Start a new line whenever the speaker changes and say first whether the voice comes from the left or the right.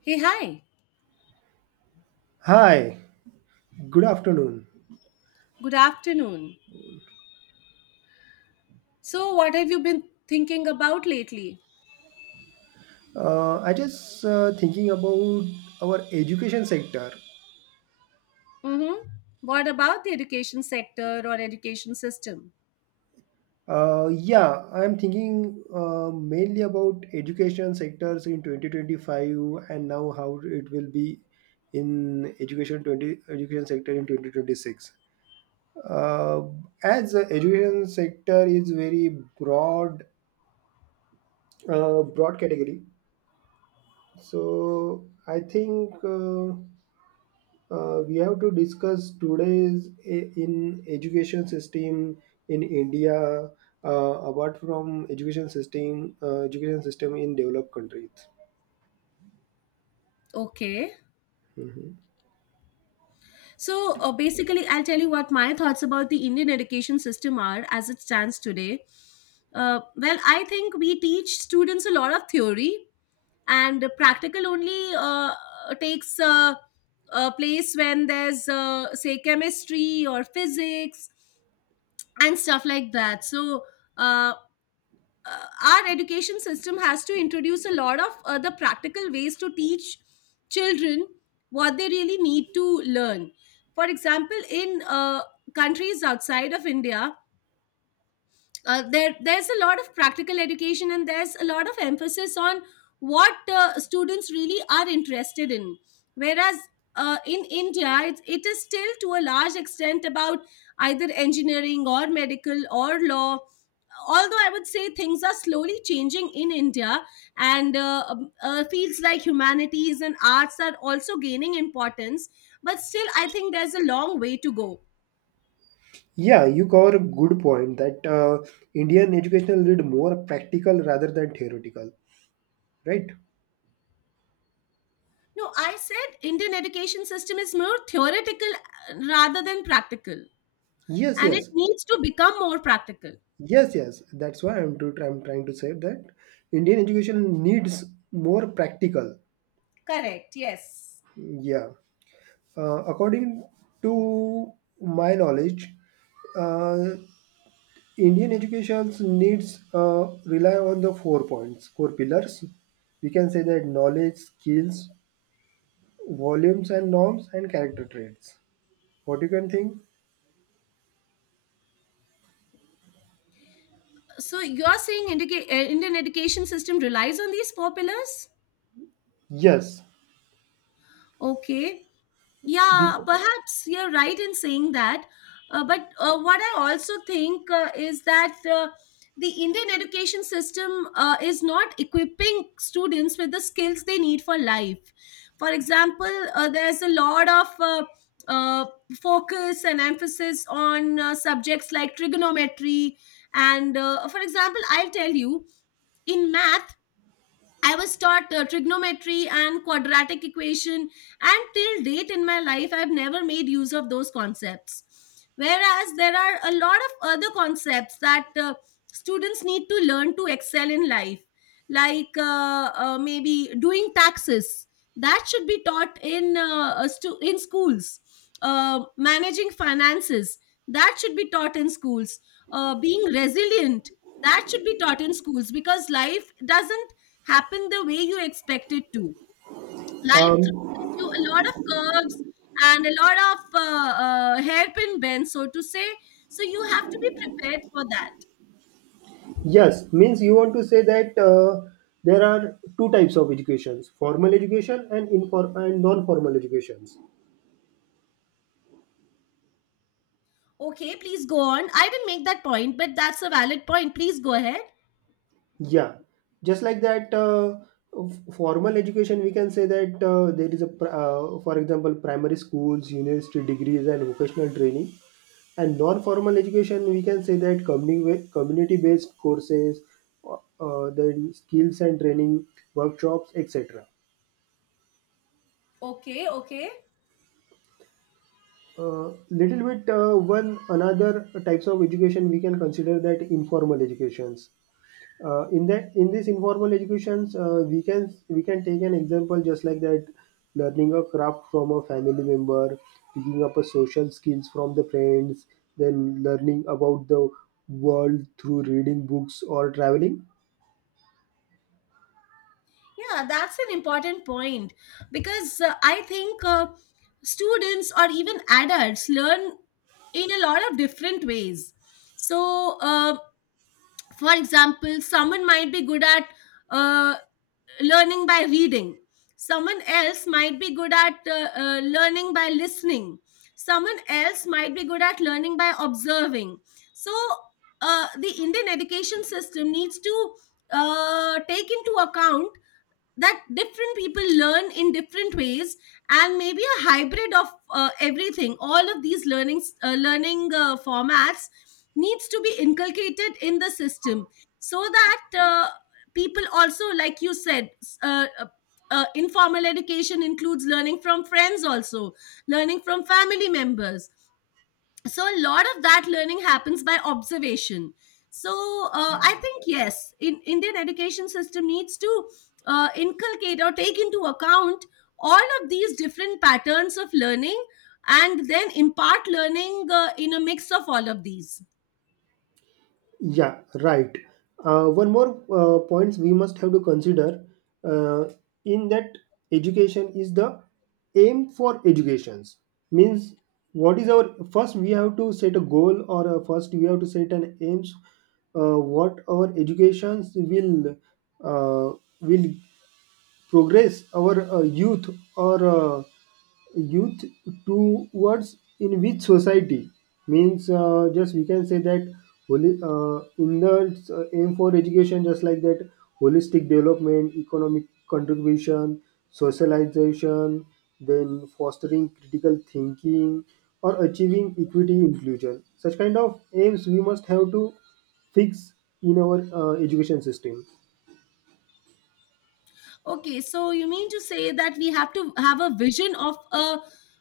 left: Hey, hi.
right: Hi, good afternoon.
left: Good afternoon. So, what have you been thinking about lately?
right: I just thinking about our education sector.
left: Mm-hmm. What about the education sector or education system?
right: Yeah, I'm thinking mainly about education sectors in 2025 and now how it will be in education sector in 2026. Uh, as the education sector is very broad category, so I think. We have to discuss today's in education system in India, apart from education system in developed countries.
left: Okay.
right: Mhm.
left: So, basically, I'll tell you what my thoughts about the Indian education system are as it stands today. Well, I think we teach students a lot of theory, and practical only takes a place when there's, say, chemistry or physics and stuff like that. So uh, our education system has to introduce a lot of other practical ways to teach children what they really need to learn. For example, in countries outside of india, there's a lot of practical education, and there's a lot of emphasis on what students really are interested in. Whereas in india it is still to a large extent about either engineering or medical or law. Although I would say things are slowly changing in india, and fields like humanities and arts are also gaining importance, but still I think there's a long way to go.
right: Yeah, you cover a good point that Indian educational need more practical rather than theoretical, right?
left: No, I said Indian education system is more theoretical rather than practical,
right: Yes,
left: and it
right: yes,
left: needs to become more practical.
right: yes, yes. That's why I'm trying to say that Indian education needs more practical.
left: Correct, yes.
right: Yeah. According to my knowledge, uh, Indian education needs rely on the four points, four pillars. We can say that knowledge, skills, volumes and norms, and character traits. What you can think?
left: So you're saying Indian education system relies on these four pillars?
right: Yes,
left: Okay. Yeah,
right: because
left: perhaps you're right in saying that. But what I also think is that the Indian education system is not equipping students with the skills they need for life. For example, there's a lot of uh, focus and emphasis on subjects like trigonometry. And for example, I'll tell you, in math, I was taught trigonometry and quadratic equation, and till date in my life, I've never made use of those concepts. Whereas there are a lot of other concepts that students need to learn to excel in life, like maybe doing taxes. That should be taught in in schools. Managing finances, that should be taught in schools. Being resilient, that should be taught in schools, because life doesn't happen the way you expect it to. Life throws
right: um,
left: at you a lot of curves and a lot of hairpin bends, so to say. So you have to be prepared for that.
right: yes means you want to say that there are two types of educations: formal education and inform and non-formal educations.
left: Okay, please go on. I didn't make that point, but that's a valid point. Please go ahead.
right: Yeah, just like that, formal education, we can say that there is for example, primary schools, university degrees, and vocational training. And non-formal education, we can say that community-based courses, then skills and training workshops, etc.
left: Okay, okay.
right: Little bit one another types of education we can consider that informal educations, in this informal educations, we can take an example just like that: learning a craft from a family member, picking up a social skills from the friends, then learning about the world through reading books or traveling.
left: Yeah, that's an important point because I think students or even adults learn in a lot of different ways. So, for example, someone might be good at uh, learning by reading, someone else might be good at learning by listening, someone else might be good at learning by observing. So the indian education system needs to take into account that different people learn in different ways, and maybe a hybrid of everything, all of these learning formats needs to be inculcated in the system, so that people also, like you said, informal education includes learning from friends also, learning from family members, so a lot of that learning happens by observation. So I think yes, in indian education system needs to inculcate or take into account all of these different patterns of learning, and then impart learning in a mix of all of these.
right: Yeah, right. One more points we must have to consider, uh, in that education is the aim for educations, means what is our first we have to set a goal, or first we have to set an aims, what our educations will uh, will progress our youth, or youth towards in which society, means just we can say that holi in the aim for education just like that: holistic development, economic contribution, socialization, then fostering critical thinking, or achieving equity inclusion, such kind of aims we must have to fix in our education system.
left: Okay, so you mean to say that we have to have a vision of a,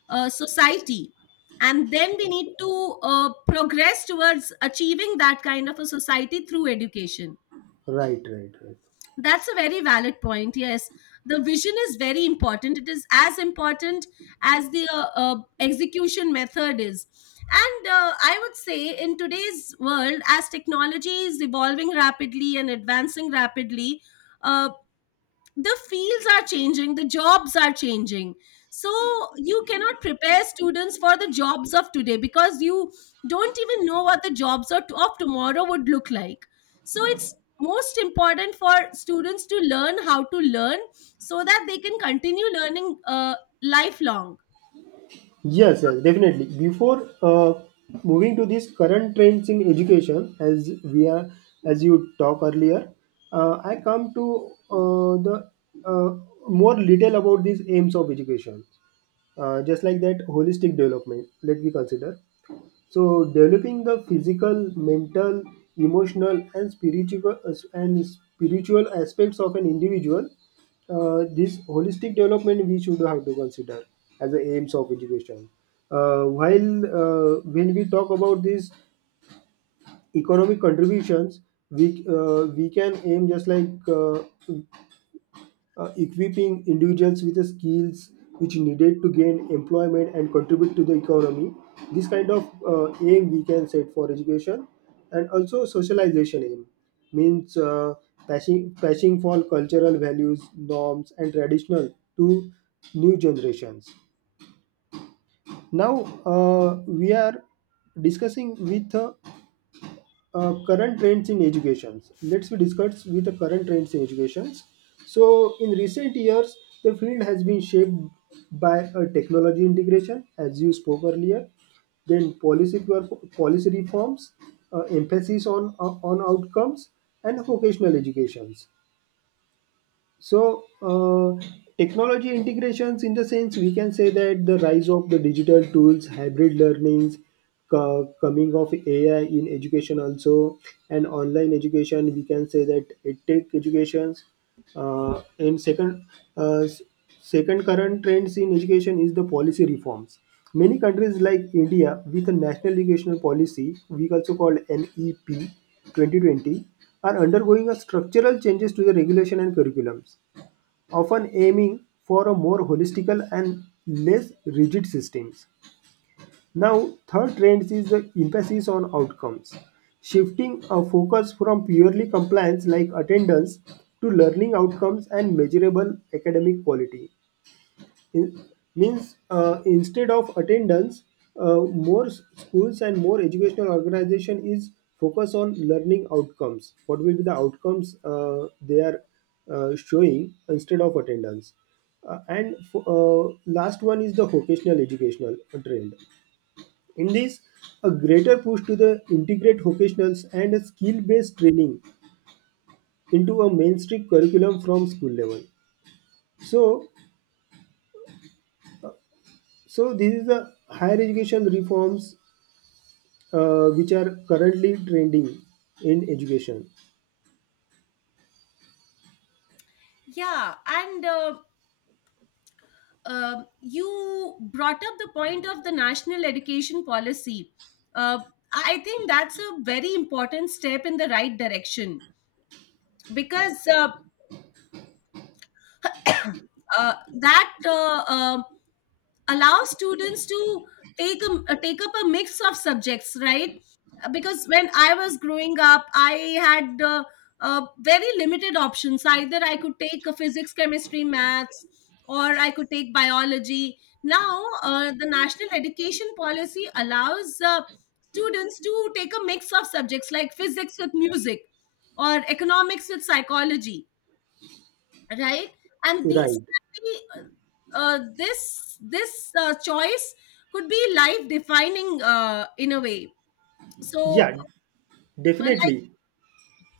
left: a society, and then we need to progress towards achieving that kind of a society through education.
right: Right, right, right.
left: That's a very valid point. Yes, the vision is very important. It is as important as the execution method is. And I would say, in today's world, as technology is evolving rapidly and advancing rapidly, uh, the fields are changing, the jobs are changing. So you cannot prepare students for the jobs of today, because you don't even know what the jobs of tomorrow would look like. So it's most important for students to learn how to learn, so that they can continue learning lifelong.
right: Yes, yes, definitely. Before moving to these current trends in education, as you talk earlier, I come to the uh, more detail about these aims of education. Just like that, holistic development. Let me consider. So developing the physical, mental, emotional, and spiritual aspects of an individual, this holistic development we should have to consider as the aims of education. While When we talk about these economic contributions, we can aim just like, equipping individuals with the skills which needed to gain employment and contribute to the economy. This kind of aim we can set for education, and also socialization aim, means passing for cultural values, norms, and traditional to new generations. Now we are discussing with, current trends in educations. Let's we discuss with the current trends in educations. So, in recent years, the field has been shaped by a technology integration, as you spoke earlier, then policy reforms, emphasis on outcomes, and vocational educations. So, technology integrations, in the sense we can say that the rise of the digital tools, hybrid learnings, coming of AI in education also, and online education, we can say that it take educations. And second, uh, s- second current trends in education is the policy reforms. Many countries like India with a national educational policy, we also called NEP 2020, are undergoing a structural changes to the regulation and curriculums, often aiming for a more holistical and less rigid systems. Now, third trend is the emphasis on outcomes, shifting a focus from purely compliance like attendance to learning outcomes and measurable academic quality. In- Means, instead of attendance, uh, more schools and more educational organization is focus on learning outcomes, what will be the outcomes they are showing instead of attendance. uh, and f- uh, Last one is the vocational educational trend. In this, a greater push to the integrate vocationals and a skill based training into a mainstream curriculum from school level. so so this is the higher education reforms, which are currently trending in education.
left: Yeah, and you brought up the point of the national education policy. uh, I think that's a very important step in the right direction, because that allows students to take up a mix of subjects, right? Because when I was growing up, I had uh, very limited options. Either I could take a physics, chemistry, maths, or I could take biology. Now the national education policy allows students to take a mix of subjects, like physics with music, or economics with psychology, right? And these
right: Right.
left: can be, this this choice could be life defining in a way. So
right: Yeah,
left: but like,
right: definitely.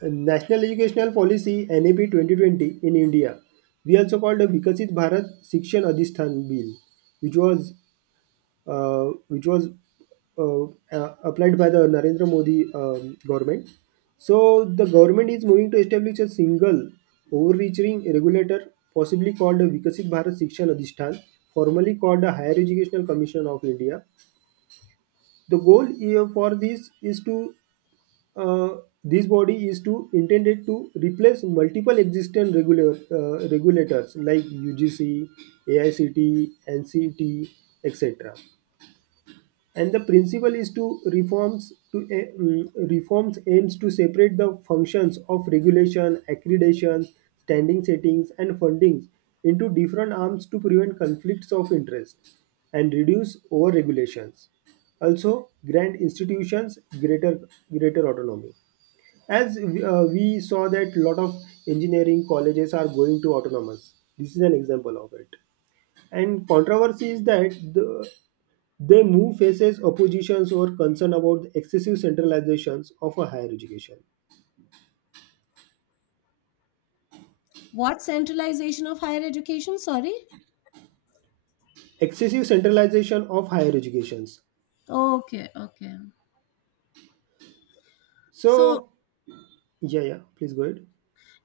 right: National Educational Policy NAP 2020 in India. We also called the Vikasit Bharat Shikshan Adhisthan Bill, which was which was, uh, applied by the Narendra Modi government. So the government is moving to establish a single overreaching regulator, possibly called the Vikasit Bharat Shikshan Adhishtan, formerly called the Higher Educational Commission of India. The goal here for this is to, uh, this body is to intended to replace multiple existing regulators like UGC, AICT, NCT, etc., and the principle is to reforms to reforms aims to separate the functions of regulation accreditation standing settings and fundings into different arms to prevent conflicts of interest and reduce over regulations, also grant institutions greater greater autonomy, as we saw that lot of engineering colleges are going to autonomous, this is an example of it. And controversy is that they move faces oppositions or concern about the excessive centralizations of a higher education.
left: what centralization of higher education? Sorry.
right: Excessive centralization of higher educations.
left: Okay, okay. So
right: So, yeah, yeah, please go ahead.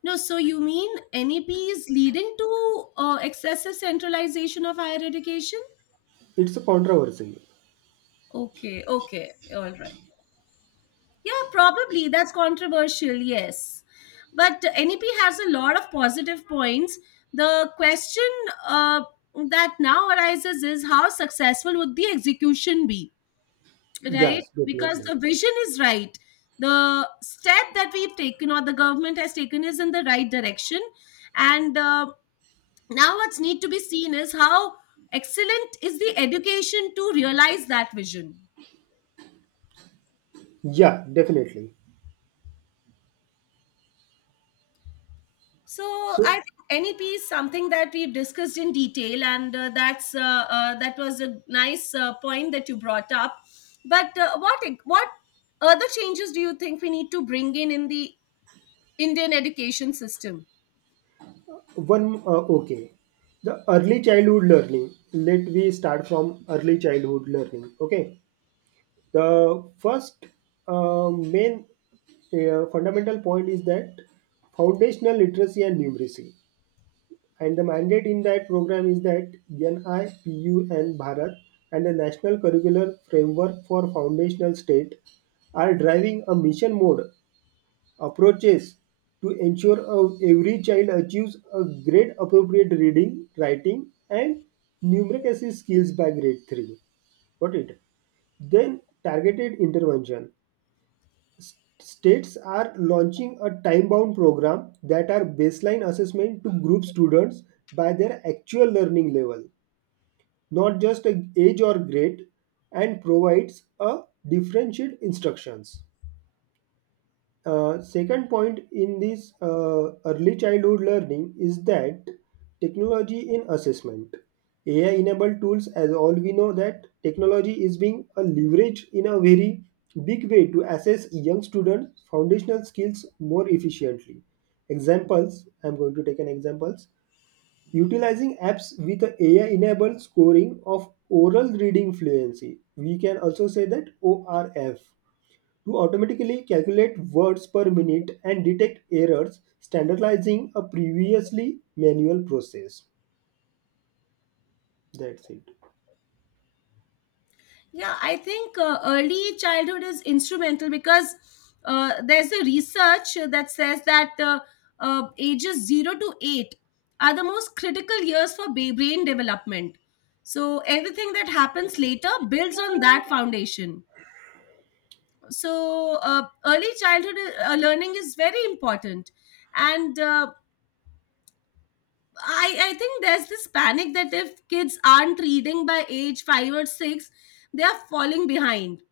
left: no, you mean neps leading to excessive centralization of higher education.
right: It's a controversy.
left: Okay, okay, all right. Yeah, probably. That's controversial, yes. But NEP has a lot of positive points. The question uh, that now arises is, how successful would the execution be, right?
right: Yes,
left: Because
right: definitely.
left: the vision is right. The step that we've taken, or the government has taken, is in the right direction. And now what's need to be seen is how excellent is the education to realize that vision.
right: Yeah, definitely.
left: So I
right: So
left: think NEP is something that we've discussed in detail, and that was a nice point that you brought up. But what other changes do you think we need to bring in the Indian education system?
right: one, okay. The early childhood learning. Let we start from early childhood learning. Okay. The first main fundamental point is that foundational literacy and numeracy. And the mandate in that program is that NIPU and Bharat and the National Curricular Framework for Foundational State are driving a mission mode approaches to ensure every child achieves a grade appropriate reading, writing, and numeracy skills by grade 3. Got it? Then targeted intervention. S- States are launching a time-bound program that are baseline assessment to group students by their actual learning level, not just a age or grade, and provides a differentiated instructions. Second point in this early childhood learning is that technology in assessment. AI enabled tools, as all we know that technology is being a leverage in a very big way to assess young students foundational skills more efficiently. Examples, I'm going to take an examples: utilizing apps with a AI enabled scoring of oral reading fluency, we can also say that ORF, to automatically calculate words per minute and detect errors, standardizing a previously manual process. That's it.
left: Yeah, I think early childhood is instrumental, because there's a research that says that ages 0 to 8 are the most critical years for brain development. So everything that happens later builds on that foundation. So early childhood learning is very important. And uh, I think there's this panic that if kids aren't reading by age 5 or 6, they are falling behind,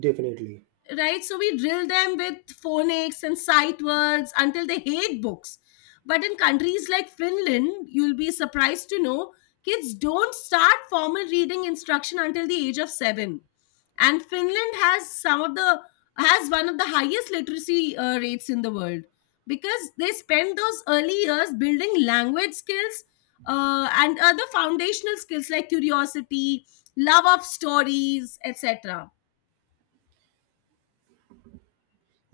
right: Definitely.
left: right? So we drill them with phonics and sight words until they hate books. But in countries like Finland, you'll be surprised to know kids don't start formal reading instruction until the age of seven. And Finland has some of the has one of the highest literacy rates in the world, because they spend those early years building language skills and other foundational skills like curiosity, love of stories, etc.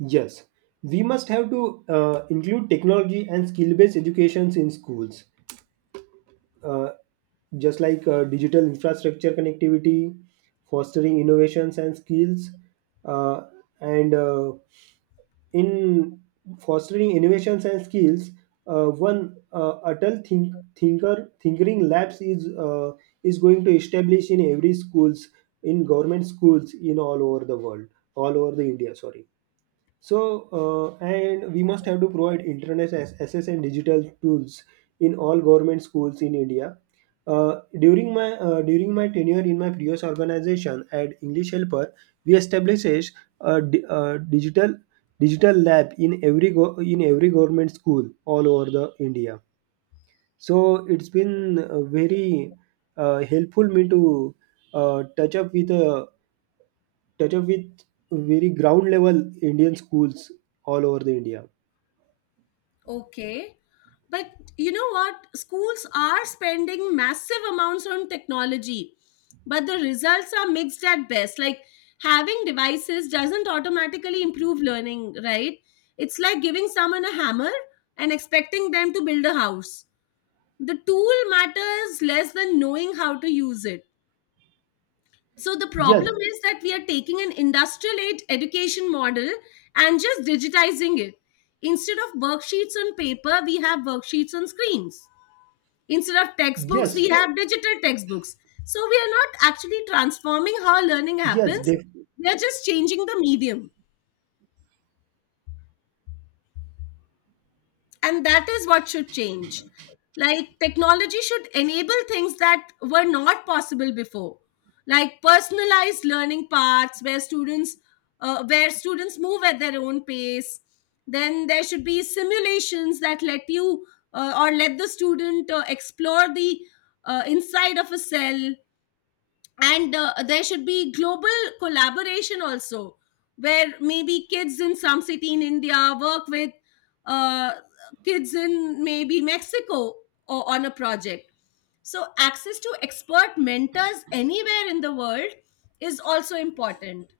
right: Yes, we must have to include technology and skill based educations in schools, uh, just like, digital infrastructure connectivity, fostering innovations and skills, uh, and in fostering innovations and skills, one adult think, thinker thinkering labs is, is going to establish in every schools, in government schools in all over the world, all over the India, sorry. So, and we must have to provide internet access and digital tools in all government schools in India. During my tenure in my previous organization at English Helper, we established a digital lab in in every government school all over the India. So it's been very helpful me to uh, touch up with uh, touch up with very ground level Indian schools all over the India.
left: Okay. But you know what? Schools are spending massive amounts on technology, but the results are mixed at best. Like, having devices doesn't automatically improve learning, right? It's like giving someone a hammer and expecting them to build a house. The tool matters less than knowing how to use it. So the
right: Yes,
left: problem is that we are taking an industrial aid education model and just digitizing it. Instead of worksheets on paper, we have worksheets on screens. Instead of textbooks,
right: yes,
left: we have digital textbooks. So we are not actually transforming how learning
right: yes,
left: happens.
right: def-
left: We are just changing the medium. And that is what should change. Like, technology should enable things that were not possible before, like personalized learning paths where students move at their own pace. Then there should be simulations that let you, or let the student explore the inside of a cell. And there should be global collaboration also, where maybe kids in some city in india work with uh, kids in maybe mexico or on a project. So access to expert mentors anywhere in the world is also important.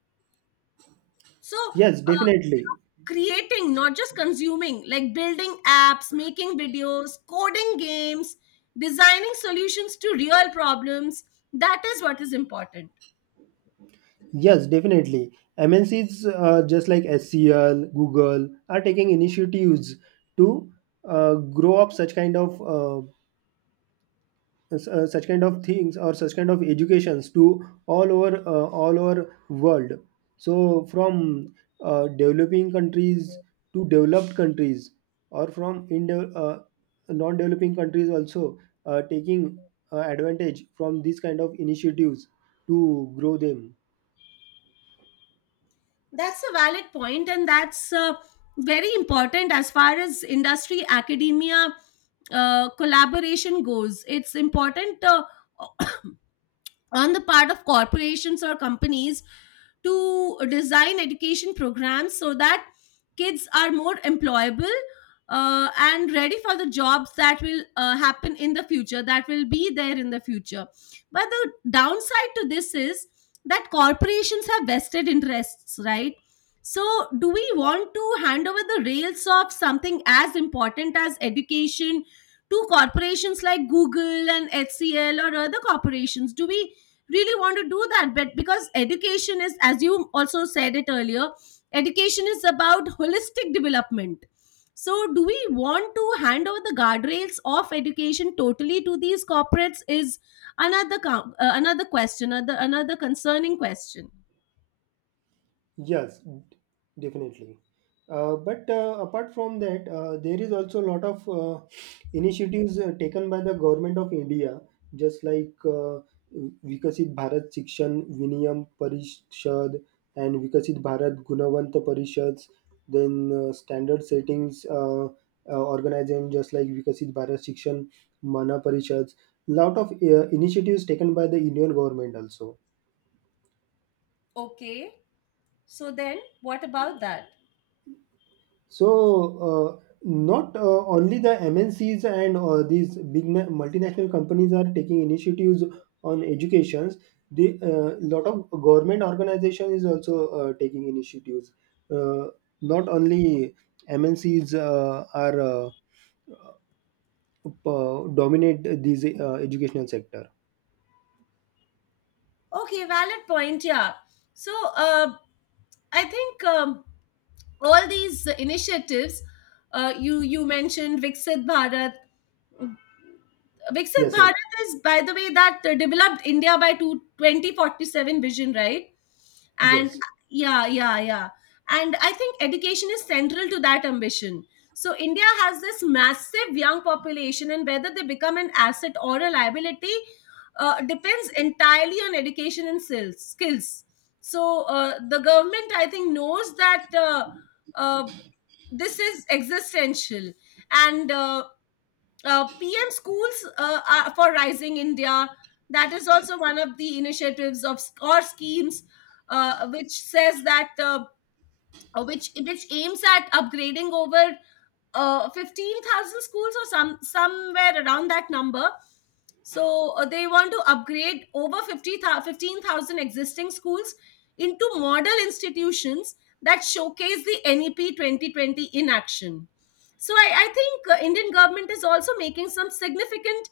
left: So
right: yes, definitely.
left: creating, not just consuming, like building apps, making videos, coding games, designing solutions to real problems, that is what is important.
right: Yes, definitely. MNCs, just like SCL, Google are taking initiatives to, grow up such kind of, such kind of things or such kind of educations to all over, all over world. So from, developing countries to developed countries, or from non-developing countries also taking advantage from these kind of initiatives to grow them.
left: That's a valid point, and that's very important as far as industry academia collaboration goes. It's important. On the part of corporations or companies to design education programs so that kids are more employable and ready for the jobs that will happen in the future, that will be there in the future. But the downside to this is that corporations have vested interests, right? So, do we want to hand over the rails of something as important as education to corporations like Google and HCL or other corporations? Do we really want to do that? But because education is, as you also said it earlier, education is about holistic development. So do we want to hand over the guardrails of education totally to these corporates is another question, another concerning question.
right: Yes, d- definitely. But apart from that, there is also a lot of initiatives taken by the government of India, just like Vikasit Bharat Shikshan Viniyam Parishad and Vikasit Bharat Gunavanta Parishads, then standard settings organization just like Vikasit Bharat Shikshan Mana Parishads. Lot of initiatives taken by the Indian government also.
left: Okay, so then what about that?
right: So, not only the MNCs and these multinational companies are taking initiatives on educations. The lot of government organization is also taking initiatives. Uh, Not only MNCs are dominate this educational sector.
left: Okay, valid point, yeah. So uh, I think all these initiatives, you mentioned Viksit Bharat. Viksit
right: Yes, yes,
left: Bharat is, by the way, that developed India by 2047 vision, right? And
right: yes.
left: yeah, yeah, yeah. And I think education is central to that ambition. So India has this massive young population, and whether they become an asset or a liability depends entirely on education and skills. Skills. So the government, I think, knows that uh, this is existential, and PM schools are for Rising India. That is also one of the initiatives of or schemes which says that which aims at upgrading over 15,000 schools or somewhere around that number. So they want to upgrade over 15,000 existing schools into model institutions that showcase the NEP 2020 in action. So I think Indian government is also making some significant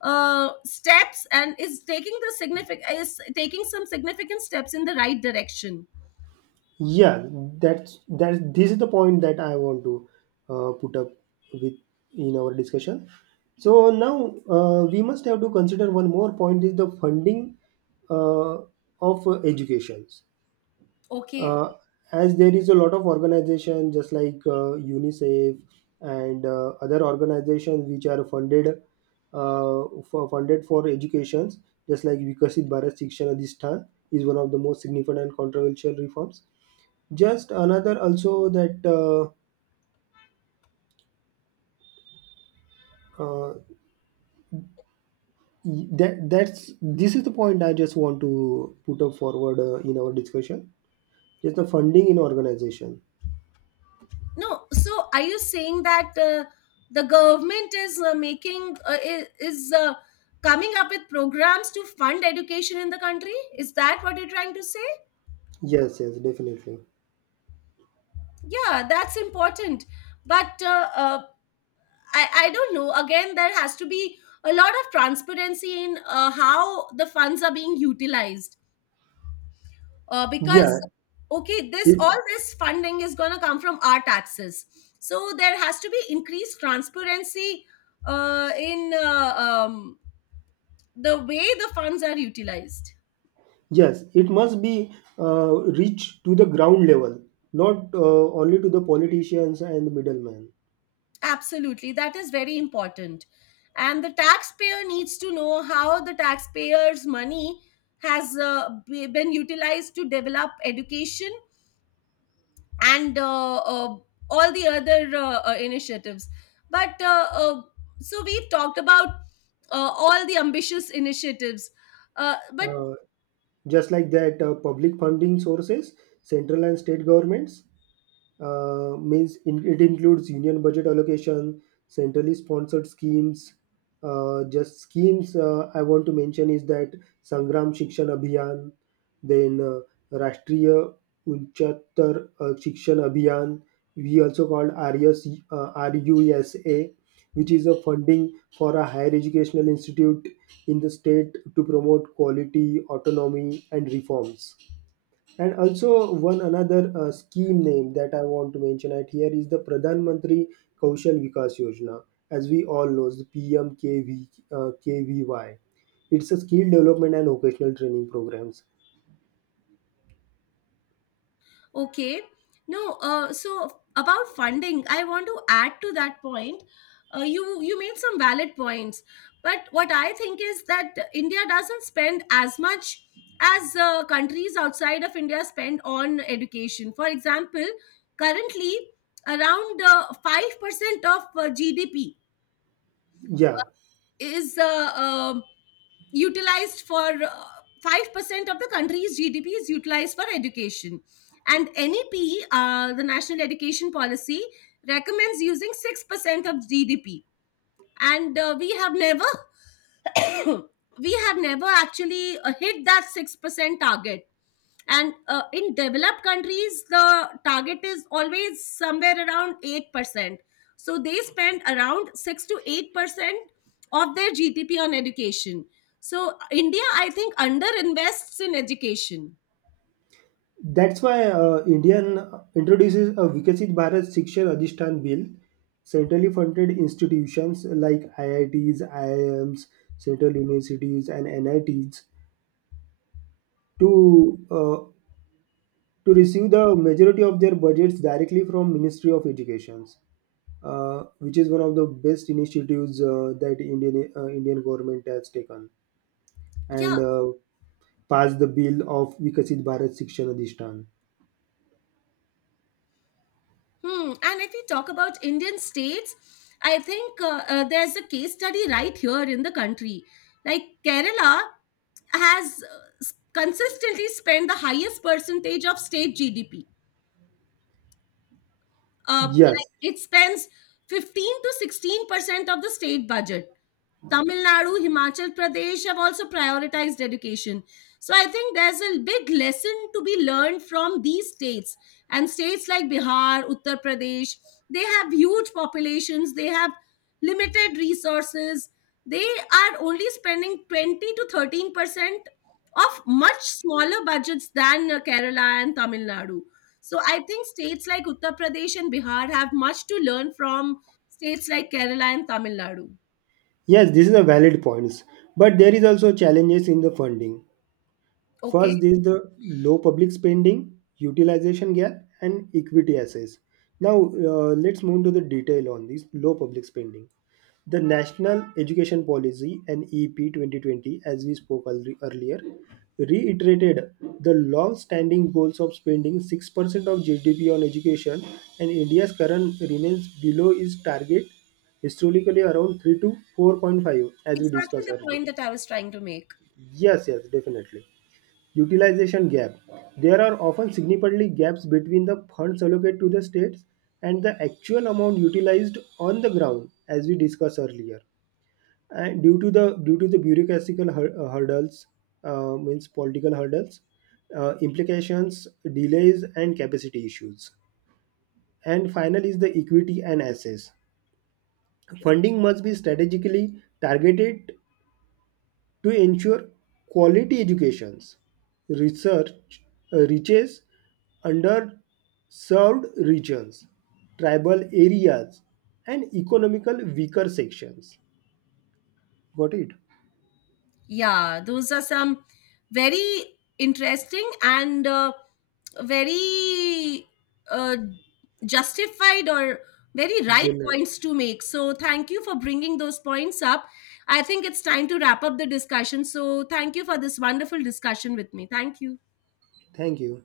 left: steps and is taking some significant steps in the right direction.
right: Yeah, that's that. This is the point that I want to put up with in our discussion. So now we must have to consider one more point is the funding uh, of educations.
left: Okay.
right: Uh, as there is a lot of organization just like UNICEF and other organizations which are funded uh, funded for educations, just like Vikasit Bharat Shikshan Adhisthan is one of the most significant and controversial reforms, just another also that, uh, that that's this is the point I just want to put up forward in our discussion, just the funding in organization.
left: No, so are you saying that the government is coming up with programs to fund education in the country? Is that what you're trying to say?
right: Yes, yes, definitely.
left: Yeah, that's important. But I don't know. Again, there has to be a lot of transparency in how the funds are being utilized, because
right: Yeah.
left: okay, this
right: it,
left: all this funding is going to come from our taxes, so there has to be increased transparency in the way the funds are utilized.
right: yes, it must be reached to the ground level, not only to the politicians and the middlemen.
left: Absolutely, that is very important, and the taxpayer needs to know how the taxpayers money has been utilized to develop education and all the other initiatives. But so we've talked about all the ambitious initiatives. But
right: Uh, just like that, public funding sources, central and state governments, means it includes union budget allocation, centrally sponsored schemes. Just schemes I want to mention is that Sangram Shikshan Abhiyan, then Rashtriya Unchatar Shikshan Abhiyan, we also called RUSA, which is a funding for a higher educational institute in the state to promote quality, autonomy, and reforms. And also one another scheme name that I want to mention at here is the Pradhan Mantri Kaushal Vikas Yojana, as we all know, the PMKV KVY. It's a skill development and vocational training programs.
left: Okay. No, so about funding, I want to add to that point. You made some valid points, but what I think is that India doesn't spend as much as countries outside of India spend on education. For example, currently around 5% of GDP
right: Yeah,
left: is utilized for 5% of the country's GDP is utilized for education. And NEP, the National Education Policy, recommends using 6% of GDP. And we have never we have never actually hit that 6% target. And in developed countries the target is always somewhere around 8%, so they spend around 6 to 8% of their GDP on education. So India, I think, underinvests in education.
right: that's why Indian introduces a Vikasit Bharat Shikshan Adhishtan Bill. Centrally funded institutions like IITs, IIMs, Central Universities, and NITs to, receive the majority of their budgets directly from Ministry of Education, which is one of the best initiatives that Indian government has taken,
left: Yeah.
right: and passed the bill of Vikasit Bharat Shikshan Adhishthan.
left: Hmm. And if we talk about Indian states, I think there's a case study right here in the country. Like Kerala has consistently spent the highest percentage of state GDP.
right: Yes,
left: Like it spends 15 to 16% of the state budget. Tamil Nadu, Himachal Pradesh have also prioritized education. So I think there's a big lesson to be learned from these states. And states like Bihar, Uttar Pradesh, they have huge populations, they have limited resources. They are only spending 20 to 13% of much smaller budgets than Kerala and Tamil Nadu. So I think states like Uttar Pradesh and Bihar have much to learn from states like Kerala and Tamil Nadu.
right: yes, this is a valid points, but there is also challenges in the funding.
left: Okay,
right: First is the low public spending, utilization gap, and equity assets. Now, let's move to the detail on this low public spending. The National Education Policy and E P 2020, as we spoke earlier, reiterated the long-standing goals of spending 6% of GDP on education, and India's current remains below its target, historically around 3 to 4.5, as we
left: exactly
right: discussed
left: the
right: earlier.
left: point that I was trying to make.
right: Yes, yes, definitely. Utilization gap. There are often significantly gaps between the funds allocated to the states and the actual amount utilized on the ground, as we discussed earlier. And due to the bureaucratic hurdles, means political hurdles, implications, delays, and capacity issues. And final is the equity and assets. Funding must be strategically targeted to ensure quality educations research reaches underserved regions, tribal areas, and economical weaker sections. Got it?
left: Yeah, those are some very interesting and very uh, justified or very right
right: General.
left: points to make. So thank you for bringing those points up. I think it's time to wrap up the discussion. So thank you for this wonderful discussion with me. Thank you.
right: Thank you.